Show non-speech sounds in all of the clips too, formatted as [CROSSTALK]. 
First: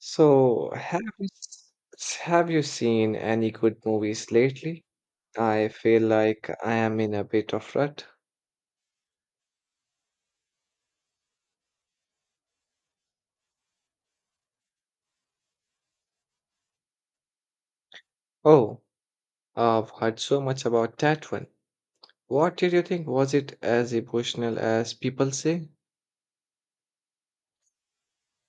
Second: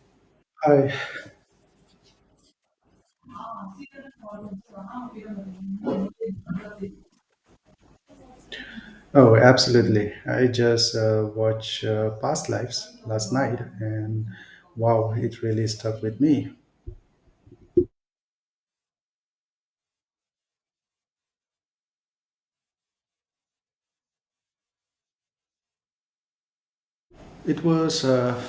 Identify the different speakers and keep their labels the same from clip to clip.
Speaker 1: So,
Speaker 2: Hi.
Speaker 1: have you seen any good movies lately? I feel like I am in a bit of rut.
Speaker 2: Oh, absolutely. I just watched Past Lives last night, and wow, it really stuck with me.
Speaker 1: Oh, I've heard so much about that one. What did you think? Was it as emotional as people say?
Speaker 2: It was,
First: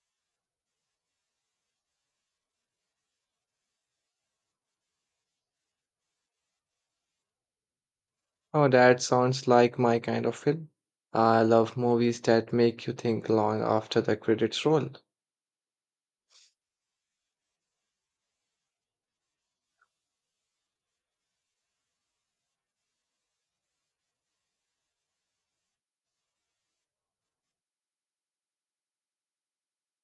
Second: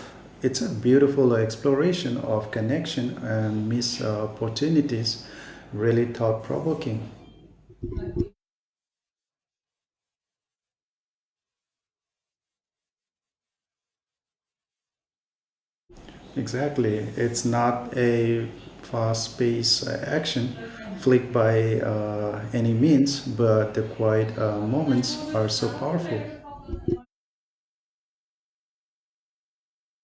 Speaker 2: it's a beautiful exploration of connection and missed opportunities. Really thought provoking.
Speaker 1: Oh, that sounds like my kind of film. I love movies that make you think long after the credits roll.
Speaker 2: Exactly. It's not a fast paced action flick by any means, but the quiet moments are so powerful.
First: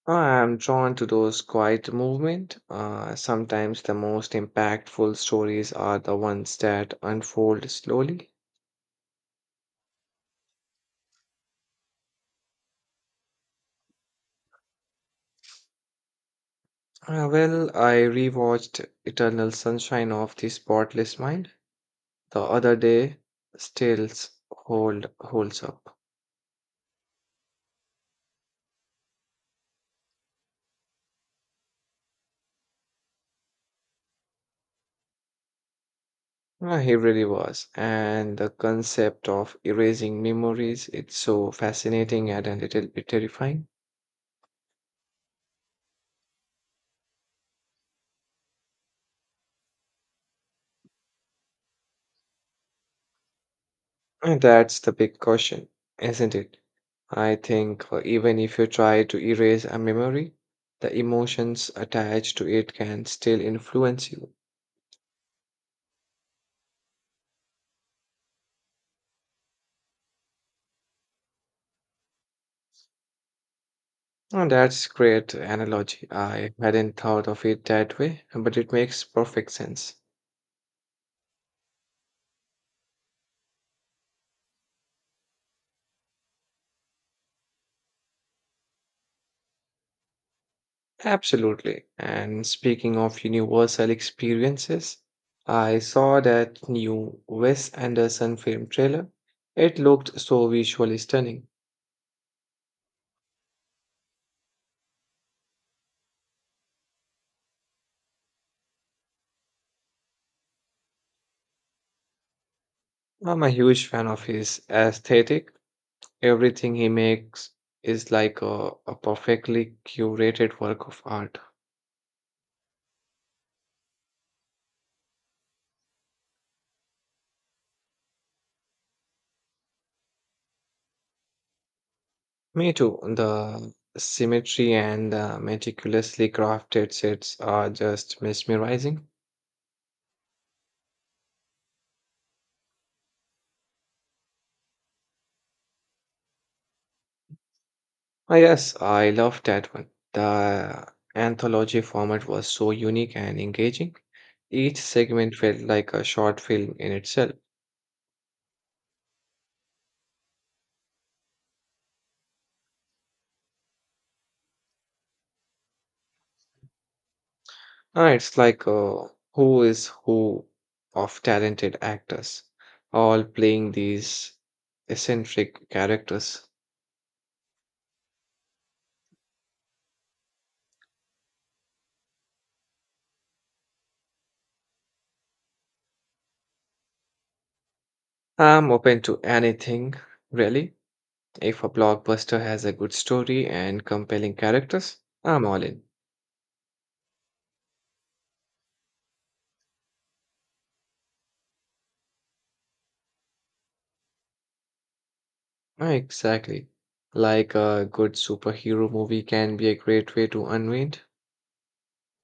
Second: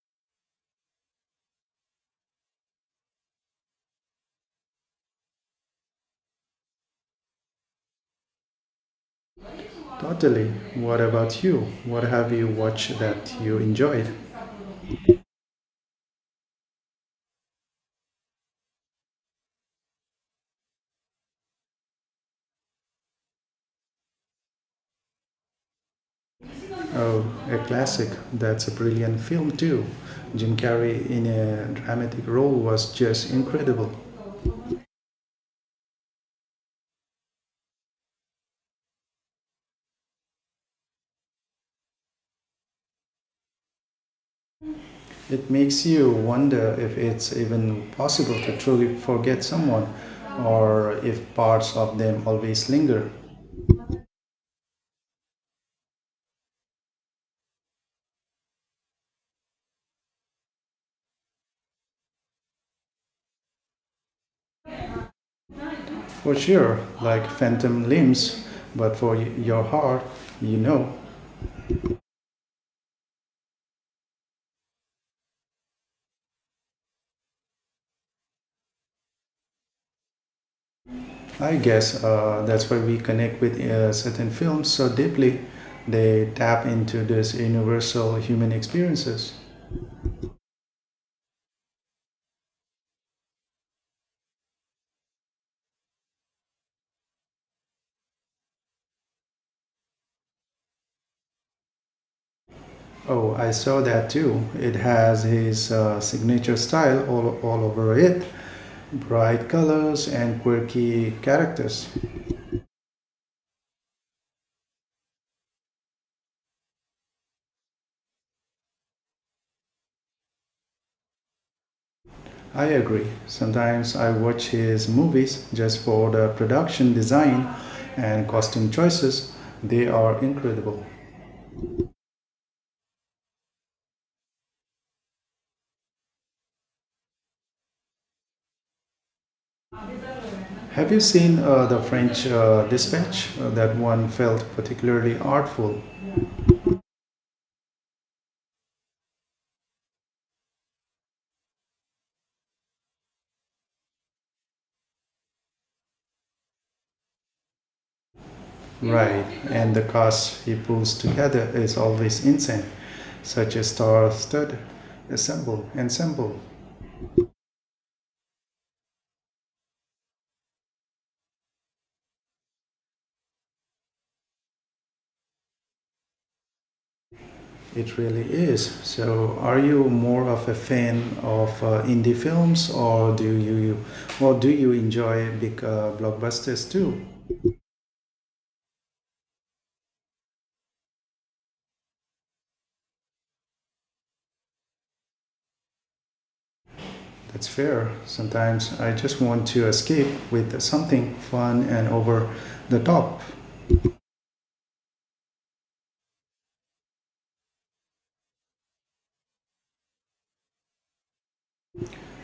Speaker 1: I am drawn to those quiet movement. Sometimes the most impactful stories are the ones that unfold slowly.
Speaker 2: Totally. What about you? What have you watched that you enjoyed?
Speaker 1: Well, I rewatched Eternal Sunshine of the Spotless Mind the other day. Still holds up.
Speaker 2: Oh, a classic. That's a brilliant film, too. Jim Carrey in a dramatic role was just incredible.
Speaker 1: He really was, and the concept of erasing memories it's so fascinating and a little bit terrifying.
Speaker 2: It makes you wonder if it's even possible to truly forget someone or if parts of them always linger.
Speaker 1: And that's the big question, isn't it? I think even if you try to erase a memory, the emotions attached to it can still influence you.
Speaker 2: For sure, like phantom limbs, but for your heart, you know.
Speaker 1: Oh, that's great analogy. I hadn't thought of it that way, but it makes perfect sense.
Speaker 2: I guess that's why we connect with certain films so deeply. They tap into this universal human experiences.
Speaker 1: Absolutely. And speaking of universal experiences, I saw that new Wes Anderson film trailer. It looked so visually stunning.
Speaker 2: Oh, I saw that too. It has his signature style all over it bright colors and quirky characters.
Speaker 1: I'm a huge fan of his aesthetic. Everything he makes is like a perfectly curated work of art.
Speaker 2: I agree. Sometimes I watch his movies just for the production design and costume choices, they are incredible.
Speaker 1: Me too. The symmetry and the meticulously crafted sets are just mesmerizing.
Speaker 2: Have you seen the French dispatch? That one felt particularly artful,
Speaker 1: Ah, yes, I love that one. The anthology format was so unique and engaging. Each segment felt like a short film in itself.
Speaker 2: right? And the cast he pulls together is always insane, such a star-studded ensemble. Ensemble,
Speaker 1: Ah, it's like a who is who of talented actors, all playing these eccentric characters.
Speaker 2: it really is. So, are you more of a fan of indie films, or do you enjoy big blockbusters too?
Speaker 1: I'm open to anything, really. If a blockbuster has a good story and compelling characters, I'm all in.
Speaker 2: That's fair. Sometimes I just want to escape with something fun and over the top.
Speaker 1: Ah, exactly. Like a good superhero movie can be a great way to unwind.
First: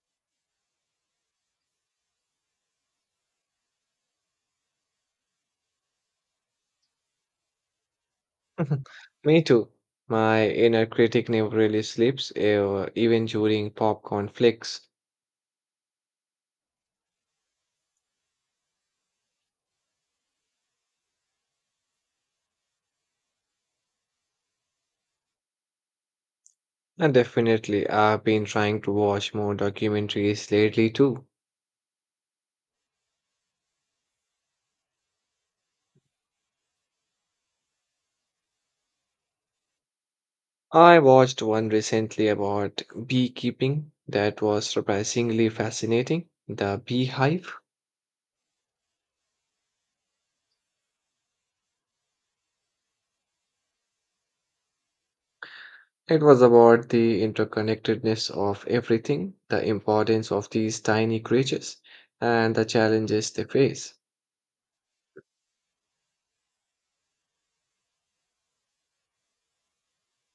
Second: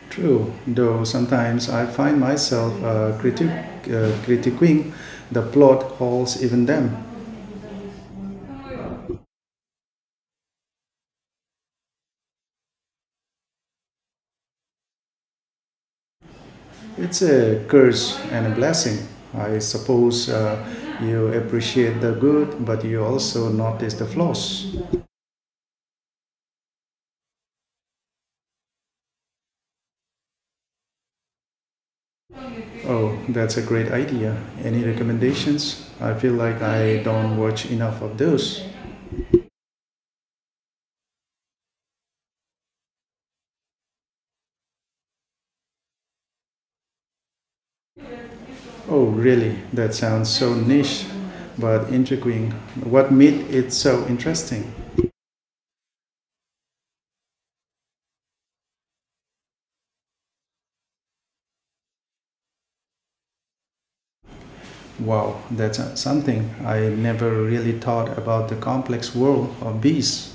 Speaker 2: True, though sometimes I find myself critiquing the plot holes even them.
Speaker 1: [LAUGHS] Me too. My inner critic never really sleeps, even during popcorn flicks.
Speaker 2: It's a curse and a blessing. I suppose you appreciate the good, but you also notice the flaws.
Speaker 1: And definitely, I've been trying to watch more documentaries lately too.
Speaker 2: Oh, that's a great idea. Any recommendations? I feel like I don't watch enough of those.
Speaker 1: I watched one recently about beekeeping that was surprisingly fascinating. The Beehive.
Speaker 2: Oh, really? That sounds so niche, but intriguing. What made it so interesting?
Speaker 1: It was about the interconnectedness of everything, the importance of these tiny creatures, and the challenges they face.
Speaker 2: Wow, that's something. I never really thought about the complex world of bees.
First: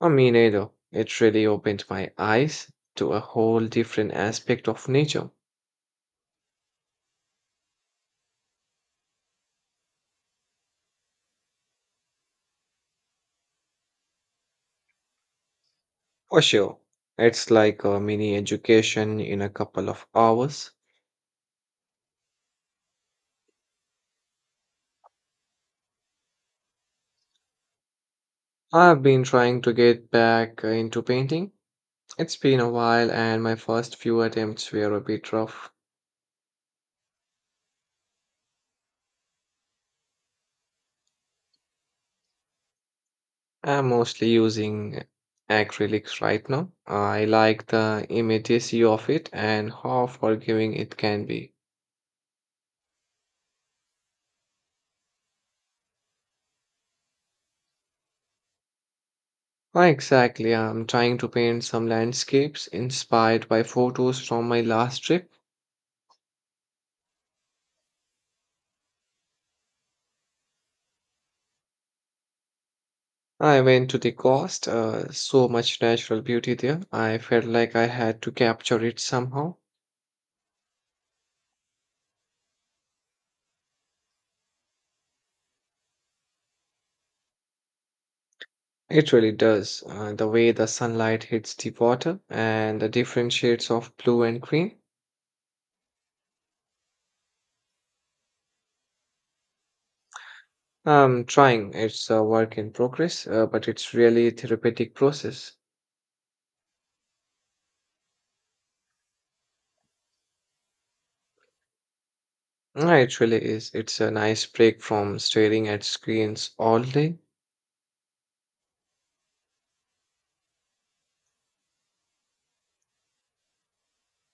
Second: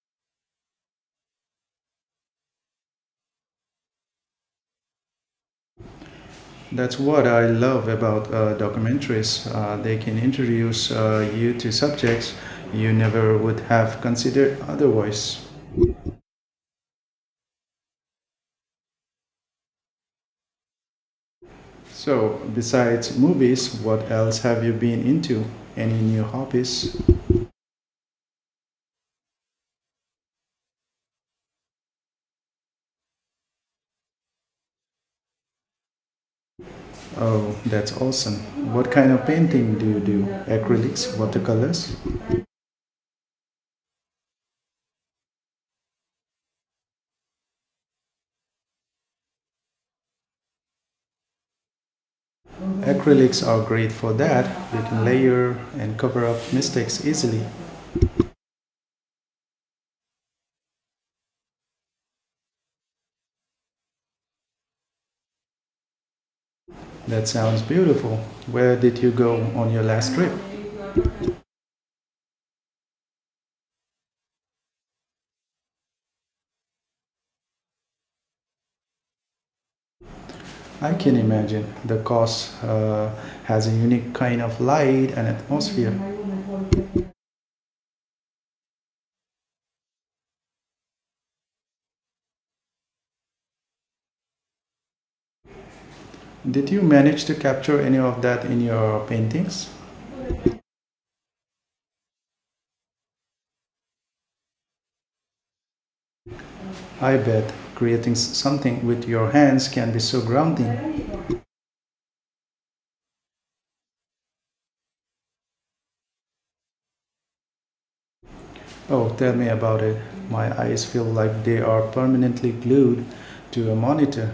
Speaker 1: I mean, either it really opened my eyes to a whole different aspect of nature.
Speaker 2: That's what I love about documentaries. They can introduce you to subjects you never would have considered otherwise.
Speaker 1: For sure, it's like a mini education in a couple of hours.
Speaker 2: So, besides movies, what else have you been into? Any new hobbies?
Speaker 1: I've been trying to get back into painting. It's been a while, and my first few attempts were a bit rough.
Speaker 2: Oh, that's awesome. What kind of painting do you do? Acrylics, watercolors?
Speaker 1: I'm mostly using acrylics right now. I like the immediacy of it and how forgiving it can be.
Speaker 2: Acrylics are great for that. They can layer and cover up mistakes easily.
Speaker 1: Ah, exactly, I'm trying to paint some landscapes inspired by photos from my last trip.
Speaker 2: That sounds beautiful. Where did you go on your last trip?
Speaker 1: I went to the coast, so much natural beauty there. I felt like I had to capture it somehow.
Speaker 2: I can imagine. The coast has a unique kind of light and atmosphere.
Speaker 1: It really does. The way the sunlight hits the water and the different shades of blue and green.
Speaker 2: Did you manage to capture any of that in your paintings?
Speaker 1: I'm trying. It's a work in progress, but it's really a therapeutic process.
Speaker 2: I bet creating something with your hands can be so grounding.
Speaker 1: Mm, it really is. It's a nice break from staring at screens all day.
Speaker 2: Oh, tell me about it. My eyes feel like they are permanently glued to a monitor.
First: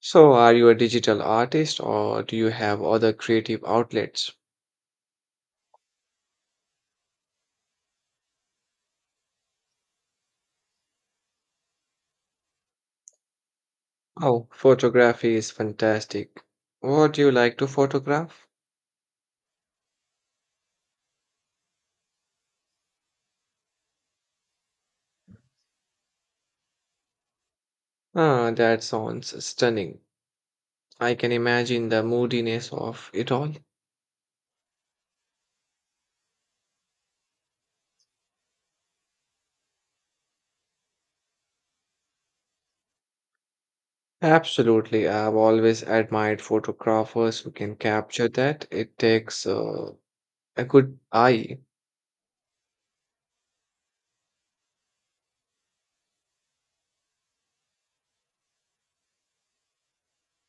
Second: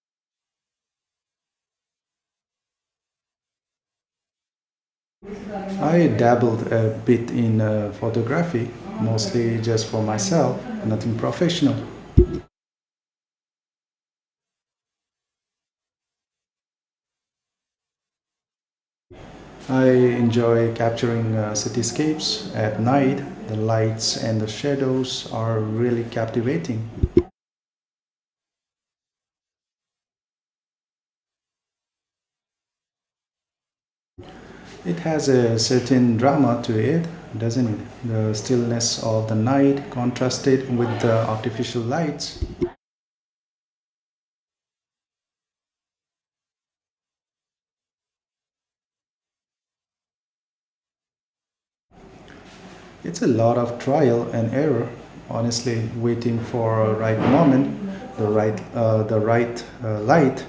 Speaker 1: So, are you a digital artist or do you have other creative outlets?
Speaker 2: I dabbled a bit in photography, mostly just for myself, nothing professional.
Speaker 1: Oh, photography is fantastic. What do you like to photograph?
Speaker 2: I enjoy capturing cityscapes at night. The lights and the shadows are really captivating.
Speaker 1: Ah, that sounds stunning. I can imagine the moodiness of it all.
Speaker 2: It has a certain drama to it, doesn't it? The stillness of the night contrasted with the artificial lights.
Speaker 1: Absolutely. I've always admired photographers who can capture that. It takes I could.
Speaker 2: It's a lot of trial and error, honestly, waiting for the right moment, the right light.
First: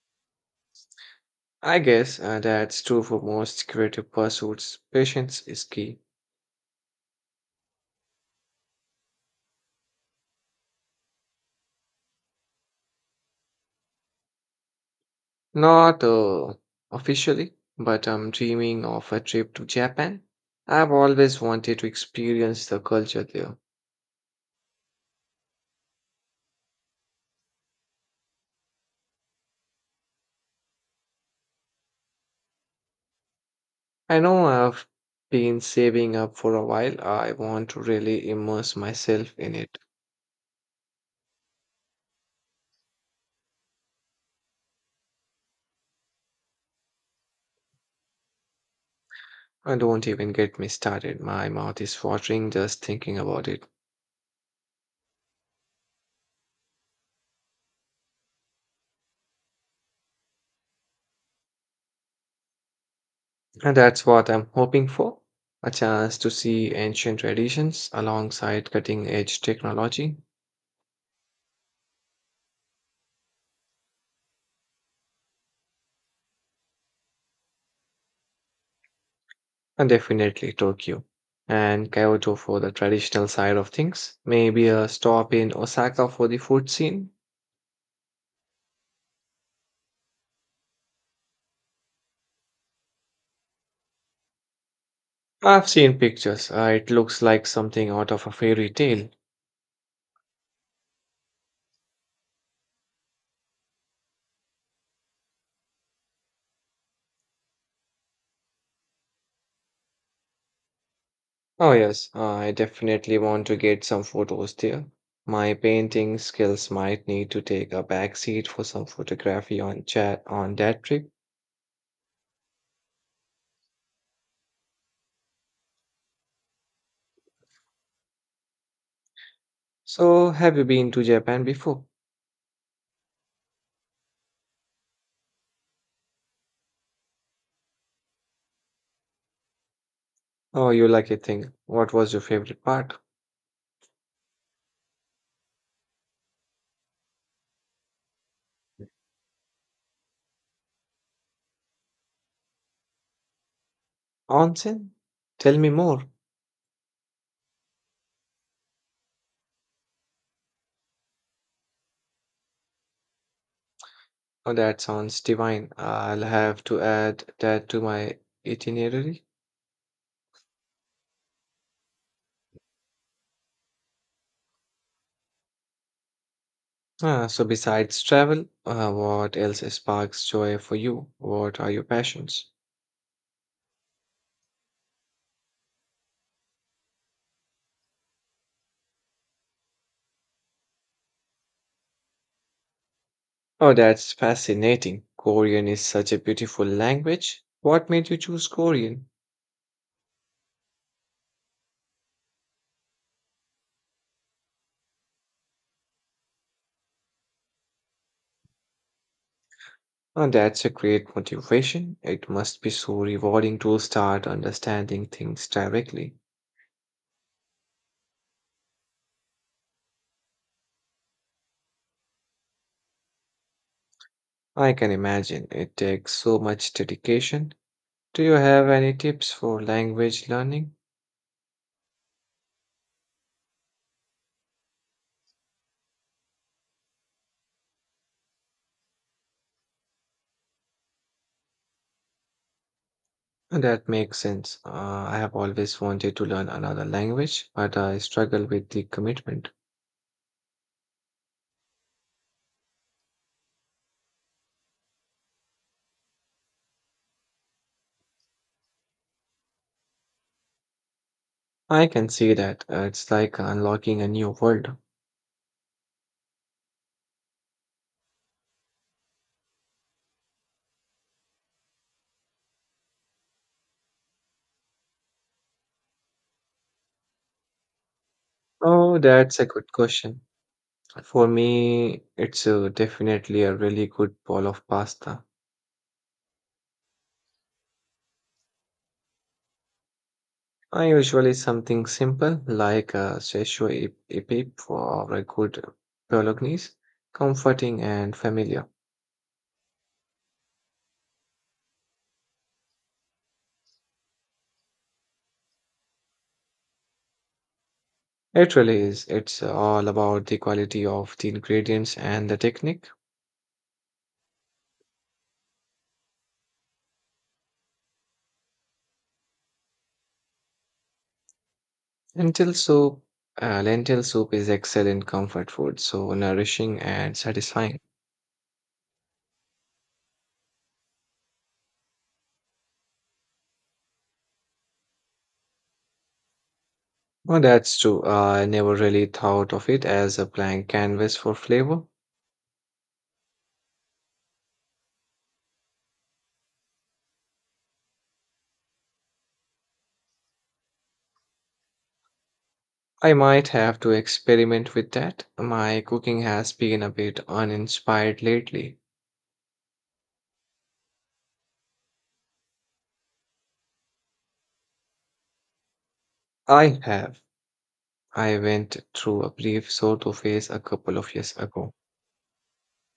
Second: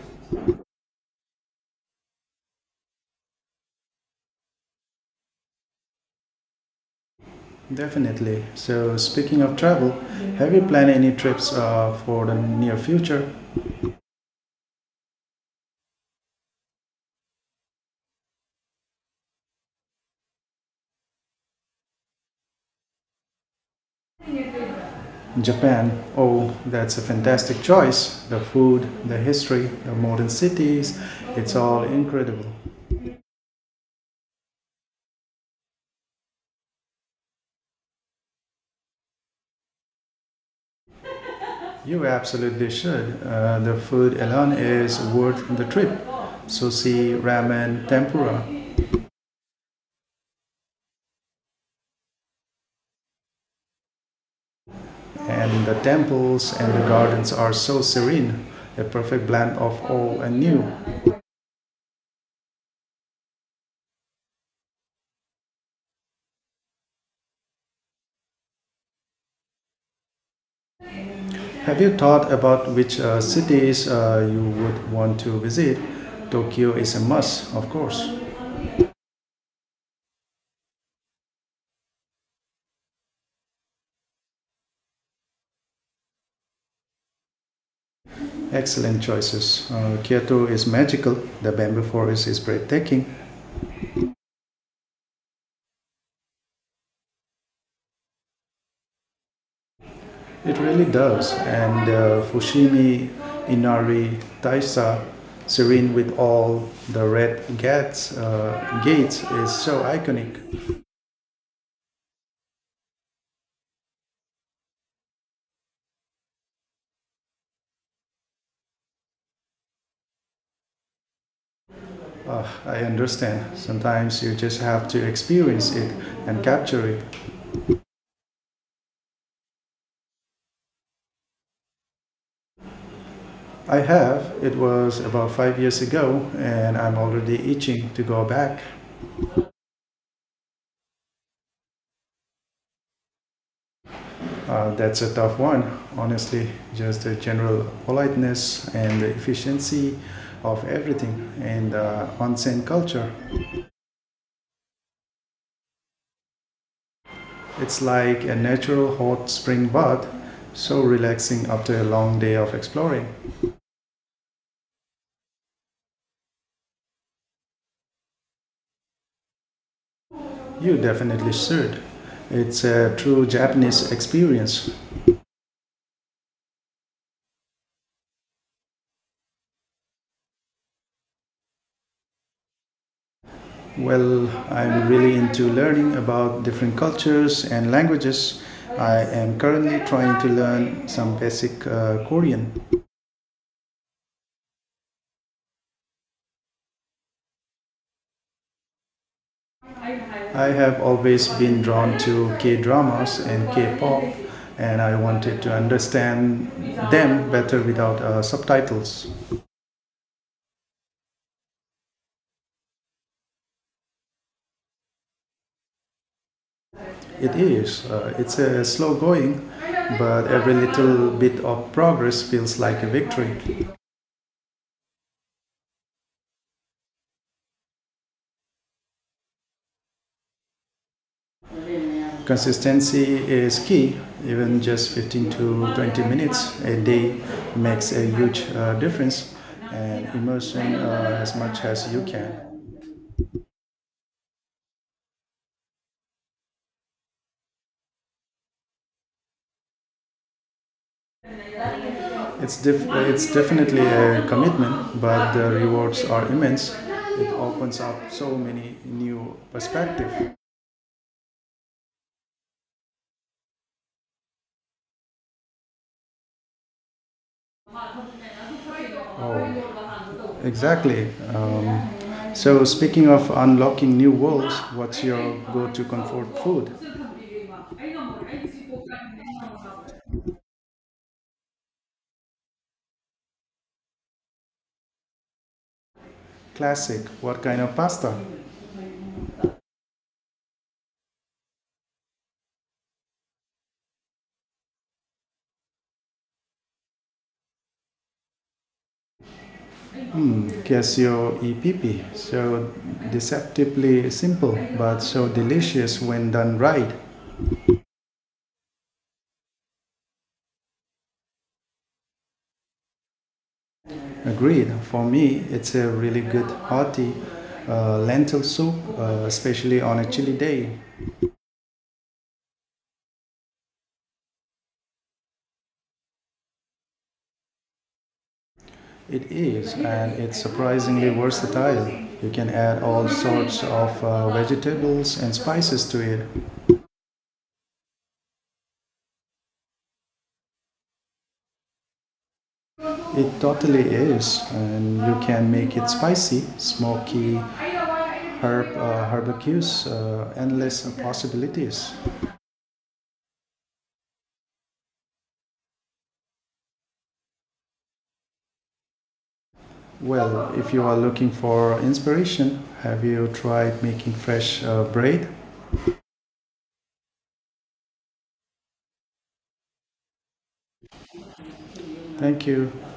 Speaker 1: I guess that's true for most creative pursuits. Patience is key.
Speaker 2: Definitely. So, speaking of travel, have you planned any trips for the near future?
Speaker 1: Not Officially, but I'm dreaming of a trip to Japan. I've always wanted to experience the culture there.
Speaker 2: Japan, oh, that's a fantastic choice. The food, the history, the modern cities, it's all incredible.
Speaker 1: I know I've been saving up for a while. I want to really immerse myself in it.
Speaker 2: You absolutely should. The food alone is worth the trip. Sushi, ramen, tempura,
Speaker 1: And don't even get me started. My mouth is watering just thinking about it.
Speaker 2: and the temples and the gardens are so serene. A perfect blend of old and new.
Speaker 1: And that's what I'm hoping for a chance to see ancient traditions alongside cutting edge technology,
Speaker 2: Have you thought about which cities you would want to visit? Tokyo is a must, of course.
Speaker 1: and definitely Tokyo and Kyoto for the traditional side of things. Maybe a stop in Osaka for the food scene.
Speaker 2: Excellent choices. Kyoto is magical. The bamboo forest is breathtaking.
Speaker 1: I've seen pictures, it looks like something out of a fairy tale.
Speaker 2: It really does. And Fushimi, Inari, Taisa, serene with all the red gates, gates is so iconic.
Speaker 1: Oh, yes, I definitely want to get some photos there. My painting skills might need to take a back seat for some photography on that trip.
Speaker 2: I understand. Sometimes you just have to experience it and capture it.
Speaker 1: So, have you been to Japan before?
Speaker 2: I have. It was about 5 years ago, and I'm already itching to go back.
Speaker 1: Oh, you lucky thing. What was your favorite part?
Speaker 2: That's a tough one, honestly. Just the general politeness and the efficiency of everything and onsen culture.
Speaker 1: Onsen? Tell me more.
Speaker 2: It's like a natural hot spring bath, so relaxing after a long day of exploring.
Speaker 1: Oh, that sounds divine. I'll have to add that to my itinerary.
Speaker 2: You definitely should. It's a true Japanese experience.
Speaker 1: Ah, so, besides travel, what else sparks joy for you? What are your passions?
Speaker 2: Well, I'm really into learning about different cultures and languages. I am currently trying to learn some basic Korean.
Speaker 1: Oh, that's fascinating. Korean is such a beautiful language. What made you choose Korean?
Speaker 2: I have always been drawn to K dramas and K pop, and I wanted to understand them better without subtitles.
Speaker 1: Oh, that's a great motivation. It must be so rewarding to start understanding things directly.
Speaker 2: It's a slow going, but every little bit of progress feels like a victory.
Speaker 1: I can imagine it takes so much dedication. Do you have any tips for language learning?
Speaker 2: Consistency is key, even just 15 to 20 minutes a day makes a huge difference, and immersion as much as you can.
Speaker 1: That makes sense. I have always wanted to learn another language, but I struggle with the commitment.
Speaker 2: It's definitely a commitment, but the rewards are immense. It opens up so many new perspectives.
Speaker 1: I can see that. It's like unlocking a new world.
Speaker 2: Oh, exactly. Um, so speaking of unlocking new worlds, what's your go-to comfort food?
Speaker 1: Oh, that's a good question. For me, it's definitely a really good bowl of pasta.
Speaker 2: Classic. What kind of pasta?
Speaker 1: I usually something simple like a Szechuan epip or a good bolognese, comforting and familiar.
Speaker 2: Hmm, Casio EPP. So deceptively simple, but so delicious when done right.
Speaker 1: It really is. It's all about the quality of the ingredients and the technique.
Speaker 2: Agreed. For me, it's a really good hearty lentil soup, especially on a chilly day.
Speaker 1: Lentil soup, lentil soup is excellent comfort food, so nourishing and satisfying.
Speaker 2: It is, and it's surprisingly versatile. You can add all sorts of vegetables and spices to it.
Speaker 1: Well, that's true. I never really thought of it as a blank canvas for flavor.
Speaker 2: It totally is, and you can make it spicy, smoky, herb barbecues, endless possibilities.
Speaker 1: I might have to experiment with that. My cooking has been a bit uninspired lately.
Speaker 2: Well, if you are looking for inspiration, have you tried making fresh bread?
Speaker 1: I have. I went through a brief sort of phase a couple of years ago.
Speaker 2: Thank you.